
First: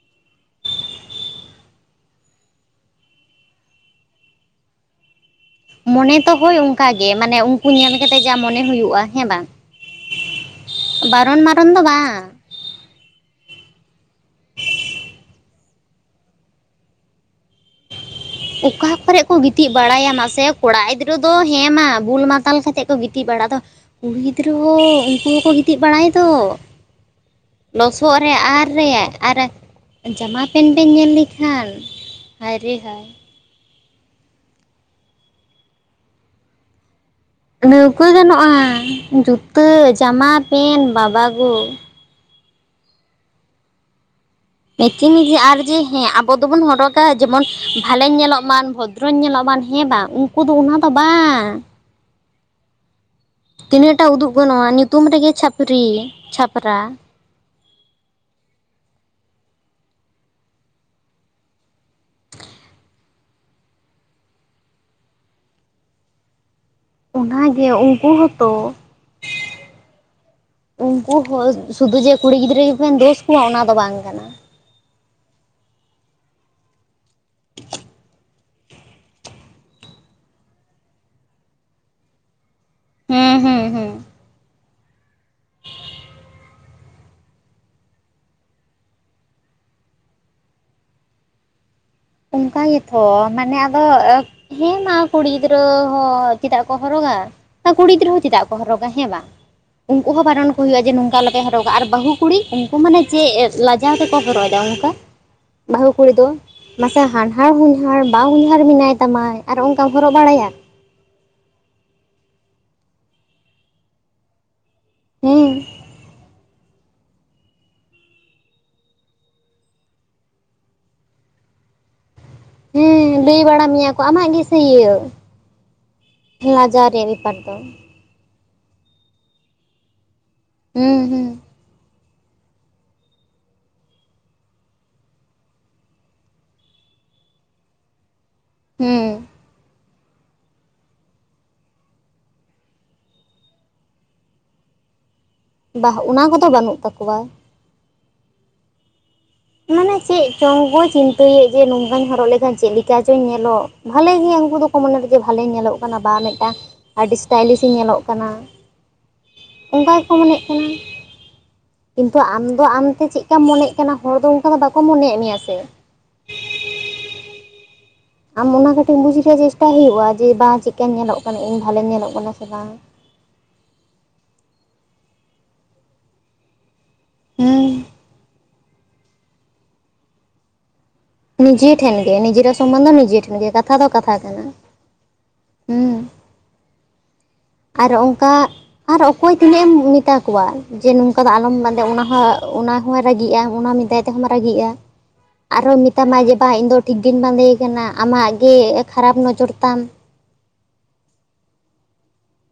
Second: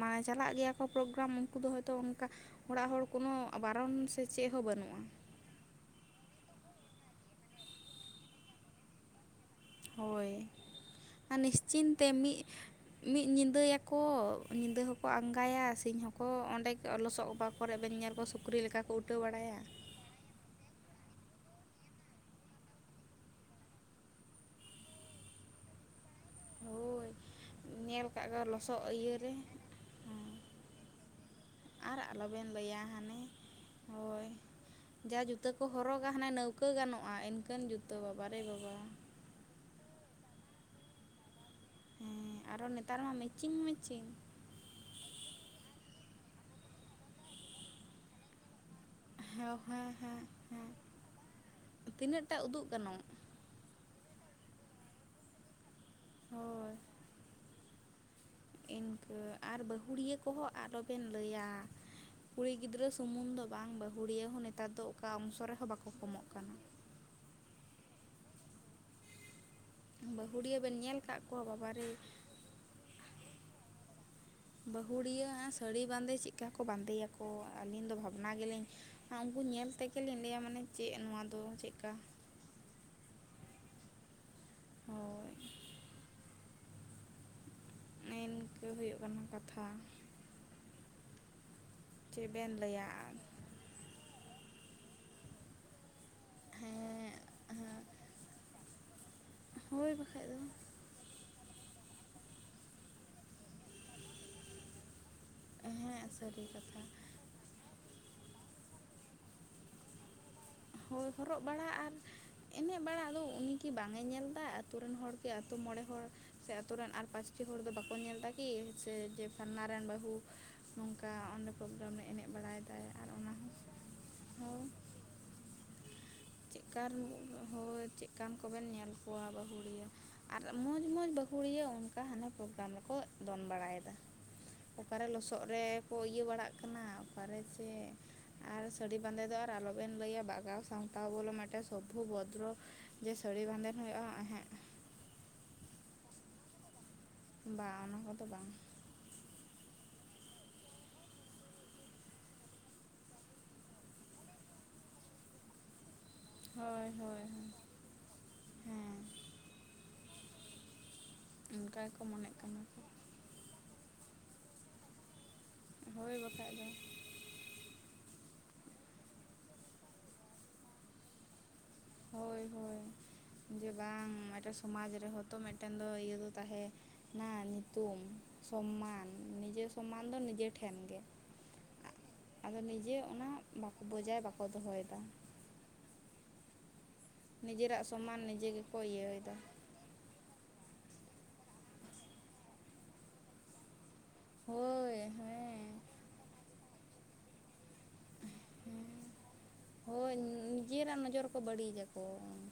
ᱢᱟᱱᱮ ᱪᱟᱞᱟᱜ ᱜᱮᱭᱟ ᱠᱚ ᱯᱨᱳᱜᱨᱟᱢ ᱾ ᱩᱱᱠᱩ ᱫᱚ ᱦᱚᱭᱛᱚ ᱚᱱᱠᱟ᱾ ᱚᱲᱟᱜ ᱦᱚᱲ ᱠᱳᱱᱳ ᱵᱟᱨᱚᱱ ᱥᱮ ᱪᱮᱫ ᱦᱚᱸ ᱵᱟᱹᱱᱩᱜᱼᱟ᱾ ᱢᱚᱱᱮ ᱛᱚ ᱦᱳᱭ ᱚᱱᱠᱟᱜᱮ, ᱢᱟᱱᱮ ᱩᱱᱠᱩ ᱧᱮᱞ ᱠᱟᱛᱮᱜ ᱡᱟ ᱢᱚᱱᱮ ᱦᱩᱭᱩᱜᱼᱟ, ᱦᱮᱸ ᱵᱟᱝ? ᱦᱳᱭ ᱟᱨ ᱵᱟᱨᱚᱱ ᱢᱟᱨᱚᱱ ᱫᱚ ᱱᱤᱥᱪᱤᱱ ᱛᱮ ᱵᱟᱝ ᱢᱤᱫ ᱢᱤᱫ ᱧᱤᱫᱟᱹᱭᱟᱠᱚ, ᱧᱤᱫᱟᱹ ᱦᱚᱸᱠᱚ ᱟᱸᱜᱟᱭᱟ᱾ ᱥᱤᱧ ᱦᱚᱸᱠᱚ ᱚᱸᱰᱮ ᱞᱚᱥᱚᱜ ᱚᱵᱟ ᱠᱚᱨᱮ ᱵᱮᱧᱮᱞ ᱠᱚ ᱥᱩ ᱚᱠᱟ ᱠᱚᱨᱮ ᱠᱚ ᱜᱤᱛᱤᱡ ᱵᱟᱲᱟᱭ-ᱟ ᱾ᱢᱟ ᱥᱮ ᱠᱚᱲᱟ ᱜᱤᱫᱽᱨᱟᱹ ᱫᱚ ᱦᱮᱸ ᱢᱟ, ᱵᱩᱞ ᱢᱟᱛᱟᱞ ᱠᱟᱛᱮ ᱠᱚ ᱜᱤᱛᱤᱡ ᱵᱟᱲᱟ ᱫᱚ᱾ ᱠᱩᱲᱤ ᱜᱤᱫᱽᱨᱟᱹ ᱦᱚᱸ ᱩᱱᱠᱩ ᱦᱚᱸᱠᱚ ᱜᱤᱛᱤᱡ ᱵᱟᱲᱟᱭ ᱫᱚ᱾ ᱦᱳᱭ ᱧᱮᱞ ᱞᱚᱥᱚᱫ ᱠᱟᱜ ᱨᱮ ᱟᱨ ᱞᱚᱥᱚᱫ ᱤᱭᱟᱹ ᱨᱮ᱾ ᱟᱨ ᱡᱟᱢᱟ ᱯᱮᱱᱴ ᱵᱮᱱ ᱧᱮᱞ ᱞᱮᱠᱷᱟᱱ ᱟᱨ ᱟᱞᱚᱵᱮᱱ ᱾ᱦᱟᱭ ᱨᱮ ᱞᱟᱹᱭᱟ ᱦᱟᱭ! ᱦᱟᱱᱮ ᱦᱳᱭ, ᱡᱟ ᱡᱩᱛᱟᱹ ᱠᱚ ᱦᱚᱨᱚᱜᱟ ᱾ᱦᱟᱱᱮ ᱱᱟᱹᱣᱠᱟᱹ ᱜᱟᱱᱚᱜᱼᱟ᱾ ᱤᱱᱠᱟᱹᱱ ᱡᱩᱛᱟᱹ ᱞᱟᱹᱣᱠᱟᱹ ᱵᱟᱵᱟᱨᱮ ᱜᱟᱱᱚᱜᱼᱟ᱾ ᱵᱟᱵᱟ ᱡᱩᱛᱟᱹ ᱡᱟᱢᱟ, ᱯᱮᱱᱴ, ᱵᱟᱵᱟᱜᱳ! ᱦᱮᱸ ᱟᱨᱚ ᱱᱮᱛᱟᱨ ᱢᱟ ᱢᱮᱪᱤᱝ ᱢᱮᱪᱤᱝ ᱢᱮᱪᱤᱝ ᱢᱮ ᱟᱨ ᱡᱮ ᱦᱮᱸ ᱟᱵᱚ ᱫᱚᱵᱚᱱ ᱦᱚᱨᱚᱜᱼᱼ ᱚᱱᱠᱟ ᱡᱮᱢᱚᱱ ᱵᱷᱟᱞᱮᱧ ᱧᱮᱞᱚᱜ ᱢᱟ ᱵᱷᱚᱫᱫᱨᱚᱧ ᱧᱮᱞᱚᱜ ᱢᱟ ᱦᱮᱸ ᱵᱟᱝ ᱩᱱᱠᱩ ᱫᱚ ᱚᱱᱟ ᱫᱚ ᱵᱟᱝᱼᱼ ᱛᱤᱱᱟᱹᱜ ᱴᱟ ᱩᱫᱩᱜ ᱜᱟᱱᱚᱜ, ᱛᱤᱱᱟᱹᱜᱴᱟ ᱩᱫᱩᱜ ᱜᱟᱱᱚᱜᱼᱟ ᱧᱩᱛᱩᱢ ᱨᱮᱜᱮ ᱪᱷᱟᱹᱯᱨᱤ ᱦᱳᱭ ᱪᱷᱟᱹᱯᱨᱟ ᱤᱱᱠᱟᱹ ᱟᱨ ᱵᱟᱹᱦᱩᱲᱤᱭᱟᱹ ᱠᱚᱦᱚᱸ ᱟᱞᱚ ᱵᱮᱱ ᱞᱟᱹᱭᱟ᱾ ᱠᱩᱲᱤ ᱜᱤᱫᱽᱨᱟᱹ ᱥᱩᱢᱩᱝ ᱫᱚ ᱵᱟᱝ ᱵᱟᱹᱦᱩᱲᱤᱭᱟᱹ ᱦᱚᱸ ᱱᱮᱛᱟᱨ ᱫᱚ ᱚᱠᱟ ᱚᱝᱥᱚ ᱨᱮᱦᱚᱸ ᱵᱟᱠᱚ ᱠᱚᱢᱚᱜ ᱠᱟᱱᱟ᱾ ᱚᱱᱟ ᱜᱮ ᱩᱱᱠᱩ ᱦᱚᱸ ᱛᱚᱼᱼ ᱵᱟᱹᱦᱩᱲᱤᱭᱟᱹ ᱵᱮᱱ ᱧᱮᱞ ᱩᱱᱠᱩ ᱠᱟᱜ ᱠᱚᱣᱟ ᱦᱚᱸ ᱵᱟᱵᱟᱨᱮ ᱥᱩᱫᱩ ᱡᱮ ᱠᱩᱲᱤ ᱜᱤᱫᱽᱨᱟᱹ ᱜᱮᱵᱚᱱ ᱫᱳᱥ ᱠᱚᱣᱟ ᱚᱱᱟ ᱫᱚ ᱵᱟᱝ ᱠᱟᱱᱟ᱾ ᱵᱟᱹᱦᱩᱲᱤᱭᱟᱹ ᱥᱟᱹᱲᱤ ᱵᱟᱸᱫᱮ ᱪᱮᱫ ᱠᱟ ᱠᱚ ᱵᱟᱸᱫᱮᱭᱟᱠᱚ ᱟᱹᱞᱤᱧ ᱫᱚ ᱵᱷᱟᱵᱱᱟᱼᱼ ᱚᱱᱟ ᱜᱮᱞᱤᱧ ᱩᱱᱠᱩ ᱧᱮᱞ ᱛᱮᱜᱮ ᱞᱤᱧ ᱞᱟᱹᱭᱟ ᱢᱟᱱᱮ ᱪᱮᱫ ᱱᱚᱣᱟ ᱫᱚ ᱪᱮᱫ ᱞᱮᱠᱟᱼᱼ ᱦᱮᱸ ᱦᱮᱸᱼᱼ ᱦᱳᱭ ᱱᱮ ᱤᱱᱠᱟᱹ ᱦᱩᱭᱩᱜ ᱠᱟᱱᱟ ᱠᱟᱛᱷᱟ᱾ ᱪᱮᱫ ᱵᱮᱱ ᱚᱱᱠᱟ ᱞᱟᱹᱭᱟ ᱜᱮᱛᱚ ᱢᱟᱱᱮ ᱟᱫᱚ ᱦᱮᱸ ᱢᱟ ᱠᱩᱲᱤ ᱜᱤᱫᱽᱨᱟᱹ ᱦᱚᱸᱼᱼ ᱪᱮᱫᱟᱜ ᱠᱚ ᱦᱮᱸ ᱦᱚᱨᱚᱜᱟ ᱦᱮᱸ ᱠᱩᱲᱤ ᱜᱤᱫᱽᱨᱟᱹ ᱦᱚᱸ ᱪᱮᱫᱟᱜ ᱠᱚ ᱦᱚᱨᱚᱜᱟ ᱦᱮᱸ ᱵᱟᱝ ᱦᱳᱭ ᱩᱱᱠᱩ ᱦᱚᱸ ᱵᱟᱠᱷᱟᱡ ᱫᱚ ᱵᱟᱨᱚᱱ ᱠᱚ ᱦᱩᱭᱩᱜᱼᱟ ᱡᱮᱼᱼ ᱚᱱᱠᱟ ᱞᱮᱠᱟ ᱦᱚᱨᱚᱜᱟ ᱟᱨ ᱵᱟᱹᱦᱩ ᱠᱩᱲᱤ ᱩᱱᱠᱩ ᱢᱟᱱᱮ ᱪᱮᱫᱼᱼ ᱞᱟᱡᱟᱣ ᱛᱮᱠᱚ ᱦᱚᱨᱚᱜ ᱮᱫᱟ ᱚᱱᱠᱟ ᱦᱮᱸ ᱵᱟᱹᱦᱩ ᱠᱩᱲᱤ ᱫᱚ᱾ ᱥᱟᱹᱨᱤ ᱠᱟᱛᱷᱟ ᱢᱟᱥᱮ ᱦᱟᱱᱦᱟᱨ ᱦᱚᱧᱦᱟᱨ ᱵᱟᱦᱚᱧᱦᱟᱨ ᱢᱮᱱᱟᱭ ᱛᱟᱢᱟᱭ ᱟᱨ ᱚᱱᱠᱟᱢ ᱦᱚᱨᱚᱜ ᱵᱟᱲᱟᱭᱟ᱾ ᱦᱚᱭ ᱦᱚᱨᱚᱜ ᱵᱟᱲᱟᱜ ᱟᱨ ᱮᱱᱮᱡ ᱵᱟᱲᱟᱜ ᱟᱫᱚ ᱩᱱᱤ ᱠᱤ ᱵᱟᱝ ᱮ ᱧᱮᱞ ᱮᱫᱟᱼᱼ ᱟᱹᱛᱩ ᱨᱮᱱ ᱦᱚᱲ ᱜᱮ ᱟᱹᱛᱩ ᱦᱮᱸ ᱢᱚᱬᱮ ᱦᱚᱲᱼᱼ ᱥᱮ ᱟᱛᱳ ᱨᱮᱱ ᱟᱨ ᱯᱟᱸᱪᱴᱤ ᱦᱚᱲ ᱫᱚ ᱵᱟᱠᱚ ᱧᱮᱞ ᱫᱟ ᱠᱤ ᱥᱮ ᱡᱮ ᱯᱷᱟᱨᱱᱟ ᱨᱮᱱ ᱵᱟᱹᱦᱩᱼᱼ ᱱᱚᱝᱠᱟ ᱚᱸᱰᱮ ᱯᱨᱚᱜᱨᱟᱢ ᱨᱮ ᱮᱱᱮᱡ ᱵᱟᱲᱟᱭ ᱮᱫᱟᱭ ᱦᱮᱸ ᱟᱨ ᱚᱱᱟ ᱞᱟᱹᱭ ᱦᱚᱸ ᱵᱟᱲᱟ ᱢᱮᱭᱟ ᱠᱚ ᱟᱢᱟᱜ ᱜᱮᱥᱮ ᱦᱚᱸᱼᱼ ᱤᱭᱟᱹ ᱪᱮᱫᱟ ᱞᱟᱡᱟᱣ ᱠᱟᱱ ᱨᱮᱭᱟᱜ ᱵᱮᱯᱟᱨ ᱫᱚ ᱦᱚᱭ ᱪᱮᱫᱼᱼ ᱪᱮᱫ ᱠᱟᱱ ᱠᱚᱵᱮᱱ ᱧᱮᱞ ᱠᱚᱣᱟ ᱵᱟᱹᱦᱩᱲᱤᱭᱟᱹ ᱟᱨ ᱢᱚᱡᱽ ᱦᱩᱸ ᱢᱚᱡᱽ ᱦᱩᱸ ᱵᱟᱹᱦᱩᱲᱤᱭᱟᱹ ᱚᱱᱼᱼ ᱚᱱᱠᱟ ᱦᱟᱱᱟ ᱯᱨᱳᱜᱨᱟᱢ ᱨᱮᱠᱚ ᱫᱚᱱ ᱵᱟᱲᱟᱭ ᱮᱫᱟ᱾ ᱚᱠᱟ ᱨᱮ ᱞᱚᱥᱚᱫ ᱨᱮᱠᱚ ᱤᱭᱟᱹ ᱵᱟᱲᱟᱜ ᱠᱟᱱᱟ ᱚᱠᱟ ᱨᱮ ᱪᱮ? ᱟᱨ ᱥᱟᱹᱲᱤ ᱦᱩᱸ ᱵᱟᱸᱫᱮ ᱫᱚ ᱟᱨ ᱟᱞᱚ ᱵᱮᱱ ᱞᱟᱹᱭᱟ ᱵᱟᱜᱟᱣ ᱥᱟᱶᱛᱮᱼᱼ ᱛᱟᱣ ᱵᱚᱞᱮ ᱢᱮᱴᱮᱱ ᱥᱚᱵᱩ ᱵᱚᱫᱨᱚ ᱡᱮ ᱥᱟᱹᱲᱤ ᱵᱟᱸᱫᱮᱱ ᱦᱩᱭᱩᱜᱼᱟ ᱮᱸᱦᱮᱜ ᱵᱟᱦ ᱚᱱᱟ ᱠᱚᱫᱚ ᱵᱟᱹᱱᱩᱜ ᱛᱟᱠᱚᱣᱟ᱾ ᱵᱟᱝ ᱚᱱᱟ ᱠᱚᱫᱚ ᱵᱟᱝ᱾ ᱢᱟᱱᱮ ᱪᱮᱫ ᱪᱚᱝ ᱠᱚ ᱪᱤᱱᱛᱟᱹᱭ ᱮᱫ ᱡᱮ ᱱᱚᱝᱠᱟᱧ ᱦᱚᱨᱚᱜ ᱞᱮᱠᱷᱟᱱ ᱪᱮᱫ ᱞᱮᱠᱟ ᱪᱚᱧ ᱧᱮᱞᱚᱜ᱾ ᱵᱷᱟᱞᱤ ᱜᱮ ᱩᱱᱠᱩ ᱫᱚᱠᱚ ᱢᱚᱱᱮ ᱵᱷᱟᱞᱮᱧ ᱧᱮᱞᱚᱜ ᱠᱟᱱᱟ ᱵᱟ ᱢᱤᱫᱴᱟᱝ ᱦᱳᱭ ᱟᱹᱰᱤ ᱦᱳᱭ ᱦᱳᱭ ᱥᱴᱟᱭᱞᱤᱥ ᱤ ᱧᱮᱞᱚᱜ ᱠᱟᱱᱟ᱾ ᱦᱮᱸ ᱚᱱᱠᱟ ᱜᱮᱠᱚ ᱢᱚᱱᱮᱫ ᱠᱟᱱᱟ ᱚᱱᱠᱟ ᱜᱮᱠᱚ ᱠᱤᱱᱛᱩ ᱢᱚᱱᱮᱜ ᱟᱢ ᱠᱟᱱᱟ ᱫᱚ ᱠᱚ ᱟᱢᱛᱮ ᱪᱮᱫᱼᱼ ᱪᱮᱠᱟᱢ ᱢᱚᱱᱮᱫ ᱠᱟᱱᱟ ᱦᱚᱲ ᱫᱚ ᱚᱱᱠᱟ ᱫᱚ ᱵᱟᱠᱚ ᱢᱚᱱᱮᱭ ᱮᱫ ᱢᱮᱭᱟ ᱥᱮ᱾ ᱦᱳᱭ ᱵᱟᱠᱷᱟᱡ ᱫᱚ᱾ ᱟᱢ ᱚᱱᱟ ᱠᱟᱹᱴᱤᱡ ᱵᱩᱡᱽ ᱨᱮᱭᱟᱜ ᱪᱮᱥᱴᱟᱭ ᱦᱩᱭᱩᱜᱼᱟ ᱡᱮ ᱵᱟᱝ ᱪᱤᱠᱟᱹ ᱧᱮᱞᱚᱜ ᱠᱟᱱᱟ ᱤᱧ ᱵᱷᱟᱞᱮ ᱧᱮᱞᱚᱜ ᱠᱟᱱᱟ ᱦᱳᱭ ᱥᱮ ᱵᱟᱝ? ᱦᱳᱭ ᱡᱮ ᱵᱟᱝ ᱢᱤᱫᱴᱮᱱ ᱥᱚᱢᱟᱡᱽ ᱨᱮᱦᱚᱸ ᱛᱚ ᱢᱤᱫᱴᱮᱱ ᱫᱚ ᱤᱭᱟᱹ ᱫᱚ ᱛᱟᱦᱮᱱᱟ ᱦᱩᱸ ᱧᱩᱛᱩᱢ᱾ ᱥᱚᱢᱢᱟᱱ ᱱᱤᱡᱮ ᱥᱚᱢᱢᱟᱱ ᱫᱚ ᱱᱤᱡᱮ ᱴᱷᱮᱱ ᱜᱮ᱾ ᱱᱤᱡᱮ ᱴᱷᱮᱱ ᱜᱮ ᱱᱤᱡᱮᱨᱟᱜ ᱟᱫᱚ ᱥᱚᱢᱢᱟᱱ ᱫᱚ ᱱᱤᱡᱮ ᱚᱱᱟ ᱴᱷᱮᱱ ᱜᱮ ᱠᱟᱛᱷᱟ ᱵᱟᱠᱚ ᱫᱚ ᱠᱟᱛᱷᱟ ᱵᱚᱡᱟᱭ ᱠᱟᱱᱟ ᱵᱟᱠᱚ ᱫᱚᱦᱚᱭᱮᱫᱟ ᱦᱮᱸ ᱱᱤᱡᱮᱨᱟᱜ ᱟᱨ ᱥᱚᱢᱟᱱ ᱚᱱᱠᱟ ᱱᱤᱡᱮ ᱜᱮᱠᱚ ᱟᱨ ᱚᱠᱚᱭ ᱤᱭᱟᱹᱭᱮᱫᱟ ᱛᱤᱱᱟᱹᱜᱼ ᱮᱢ ᱢᱮᱛᱟ ᱠᱚᱣᱟ᱾ ᱡᱮ ᱱᱚᱝᱠᱟ ᱫᱚ ᱟᱞᱚᱢ ᱵᱟᱸᱫᱮ ᱚᱱᱟ ᱦᱚᱸ ᱚᱱᱟ ᱦᱚᱸᱭ ᱨᱟᱹᱜᱤᱜᱼᱟ ᱚᱱᱟ ᱢᱤᱫ ᱛᱟᱭ ᱛᱮᱦᱚᱢ ᱨᱟᱹᱜᱤᱜᱼᱟ᱾ ᱦᱳᱭ ᱟᱨᱦᱚᱸ ᱦᱮᱸ ᱢᱮᱛᱟᱢᱟ ᱡᱮ ᱵᱟᱝ ᱤᱧ ᱫᱚ ᱴᱷᱤᱠ ᱜᱮ ᱤᱧ ᱵᱟᱸᱫᱮᱭ ᱟᱠᱟᱱᱟ ᱟᱢᱟᱜ ᱜᱮ ᱠᱷᱟᱨᱟᱯ ᱱᱚᱡᱚᱨ ᱛᱟᱢ᱾ ᱦᱚᱭ ᱱᱤᱡᱮᱨᱟᱜ ᱱᱚᱡᱚᱨᱼᱼ ᱠᱚ ᱵᱟᱹᱲᱤᱡ ᱟᱠᱚ,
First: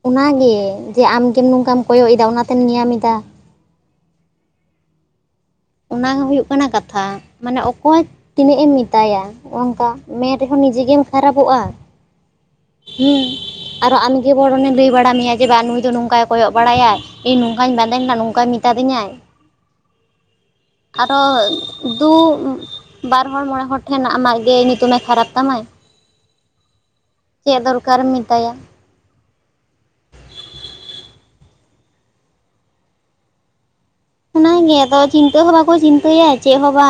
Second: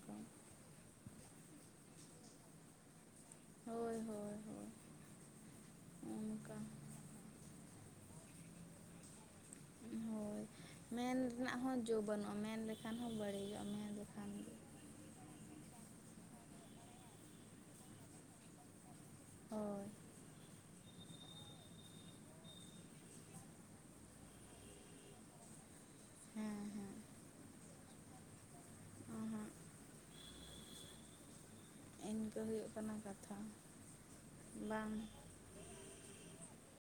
ᱚᱱᱟ ᱜᱮ, ᱡᱮ ᱟᱢ ᱜᱮᱢ ᱱᱚᱝᱠᱟᱢ ᱠᱚᱭᱚᱜ ᱮᱫᱟ ᱚᱱᱟ ᱛᱮᱢ ᱧᱮᱞ ᱧᱟᱢ ᱮᱫᱟ᱾ ᱦᱳᱭ ᱦᱳᱭ ᱦᱳ ᱚᱱᱟ ᱦᱚᱸ ᱦᱩᱭᱩᱜ ᱠᱟᱱᱟ ᱠᱟᱛᱷᱟ, ᱢᱟᱱᱮ ᱚᱠᱚᱭ ᱛᱤᱱᱟᱹᱜ ᱮᱢ ᱢᱮᱛᱟᱭᱟ᱾ ᱚᱝᱠᱟ ᱢᱮᱱ ᱨᱮᱦᱚᱸ ᱱᱤᱡᱮ ᱜᱮᱢ ᱠᱷᱟᱨᱟᱯᱚᱜᱼᱟ᱾ ᱡᱟᱹᱣ ᱵᱟᱹᱱᱩᱜᱼᱟ ᱢᱮᱱ ᱞᱮ ᱦᱩᱸ, ᱟᱨᱚ ᱟᱢᱜᱮ ᱵᱚᱨᱚᱱᱮ ᱞᱟᱹᱭ ᱵᱟᱲᱟ ᱢᱮᱭᱟ ᱡᱮ ᱵᱟᱝ ᱱᱩᱭ ᱫᱚ ᱱᱚᱝᱠᱟᱭ ᱠᱚᱭᱚᱜ ᱵᱟᱲᱟᱭᱟᱭ, ᱤᱧ ᱱᱚᱝᱠᱟᱧ ᱵᱟᱸᱫᱮᱱᱟ ᱱᱚᱝᱠᱟᱭ ᱢᱮᱛᱟ ᱫᱤᱧᱟᱭ᱾ ᱦᱳᱭ᱾ ᱟᱨᱚ ᱫᱩ ᱵᱟᱨ ᱦᱚᱲ ᱢᱚᱬᱮ ᱦᱚᱲ ᱴᱷᱮᱱ ᱟᱢᱟᱜ ᱜᱮ ᱧᱩᱛᱩᱢᱮ ᱠᱷᱟᱨᱟᱯ ᱛᱟᱢᱟᱭ᱾ ᱦᱮᱸ ᱦᱮᱸ᱾ ᱪᱮᱫ ᱫᱚᱨᱠᱟᱨᱮᱢ ᱢᱮᱛᱟᱭᱟ᱾ ᱚᱸ ᱦᱚᱸᱜ᱾ ᱱᱮᱜ-ᱮ ᱱᱤᱝᱠᱟᱹ ᱦᱩᱭᱩᱜ ᱠᱟᱱᱟ ᱠᱟᱛᱷᱟ᱾ ᱚᱱᱟ ᱜᱮ ᱵᱟᱝ ᱟᱫᱚ ᱪᱤᱱᱛᱟᱹ ᱦᱚᱸ ᱵᱟᱠᱚ ᱪᱤᱱᱛᱟᱹᱭᱟ ᱪᱮᱫ ᱦᱚᱸ ᱵᱟ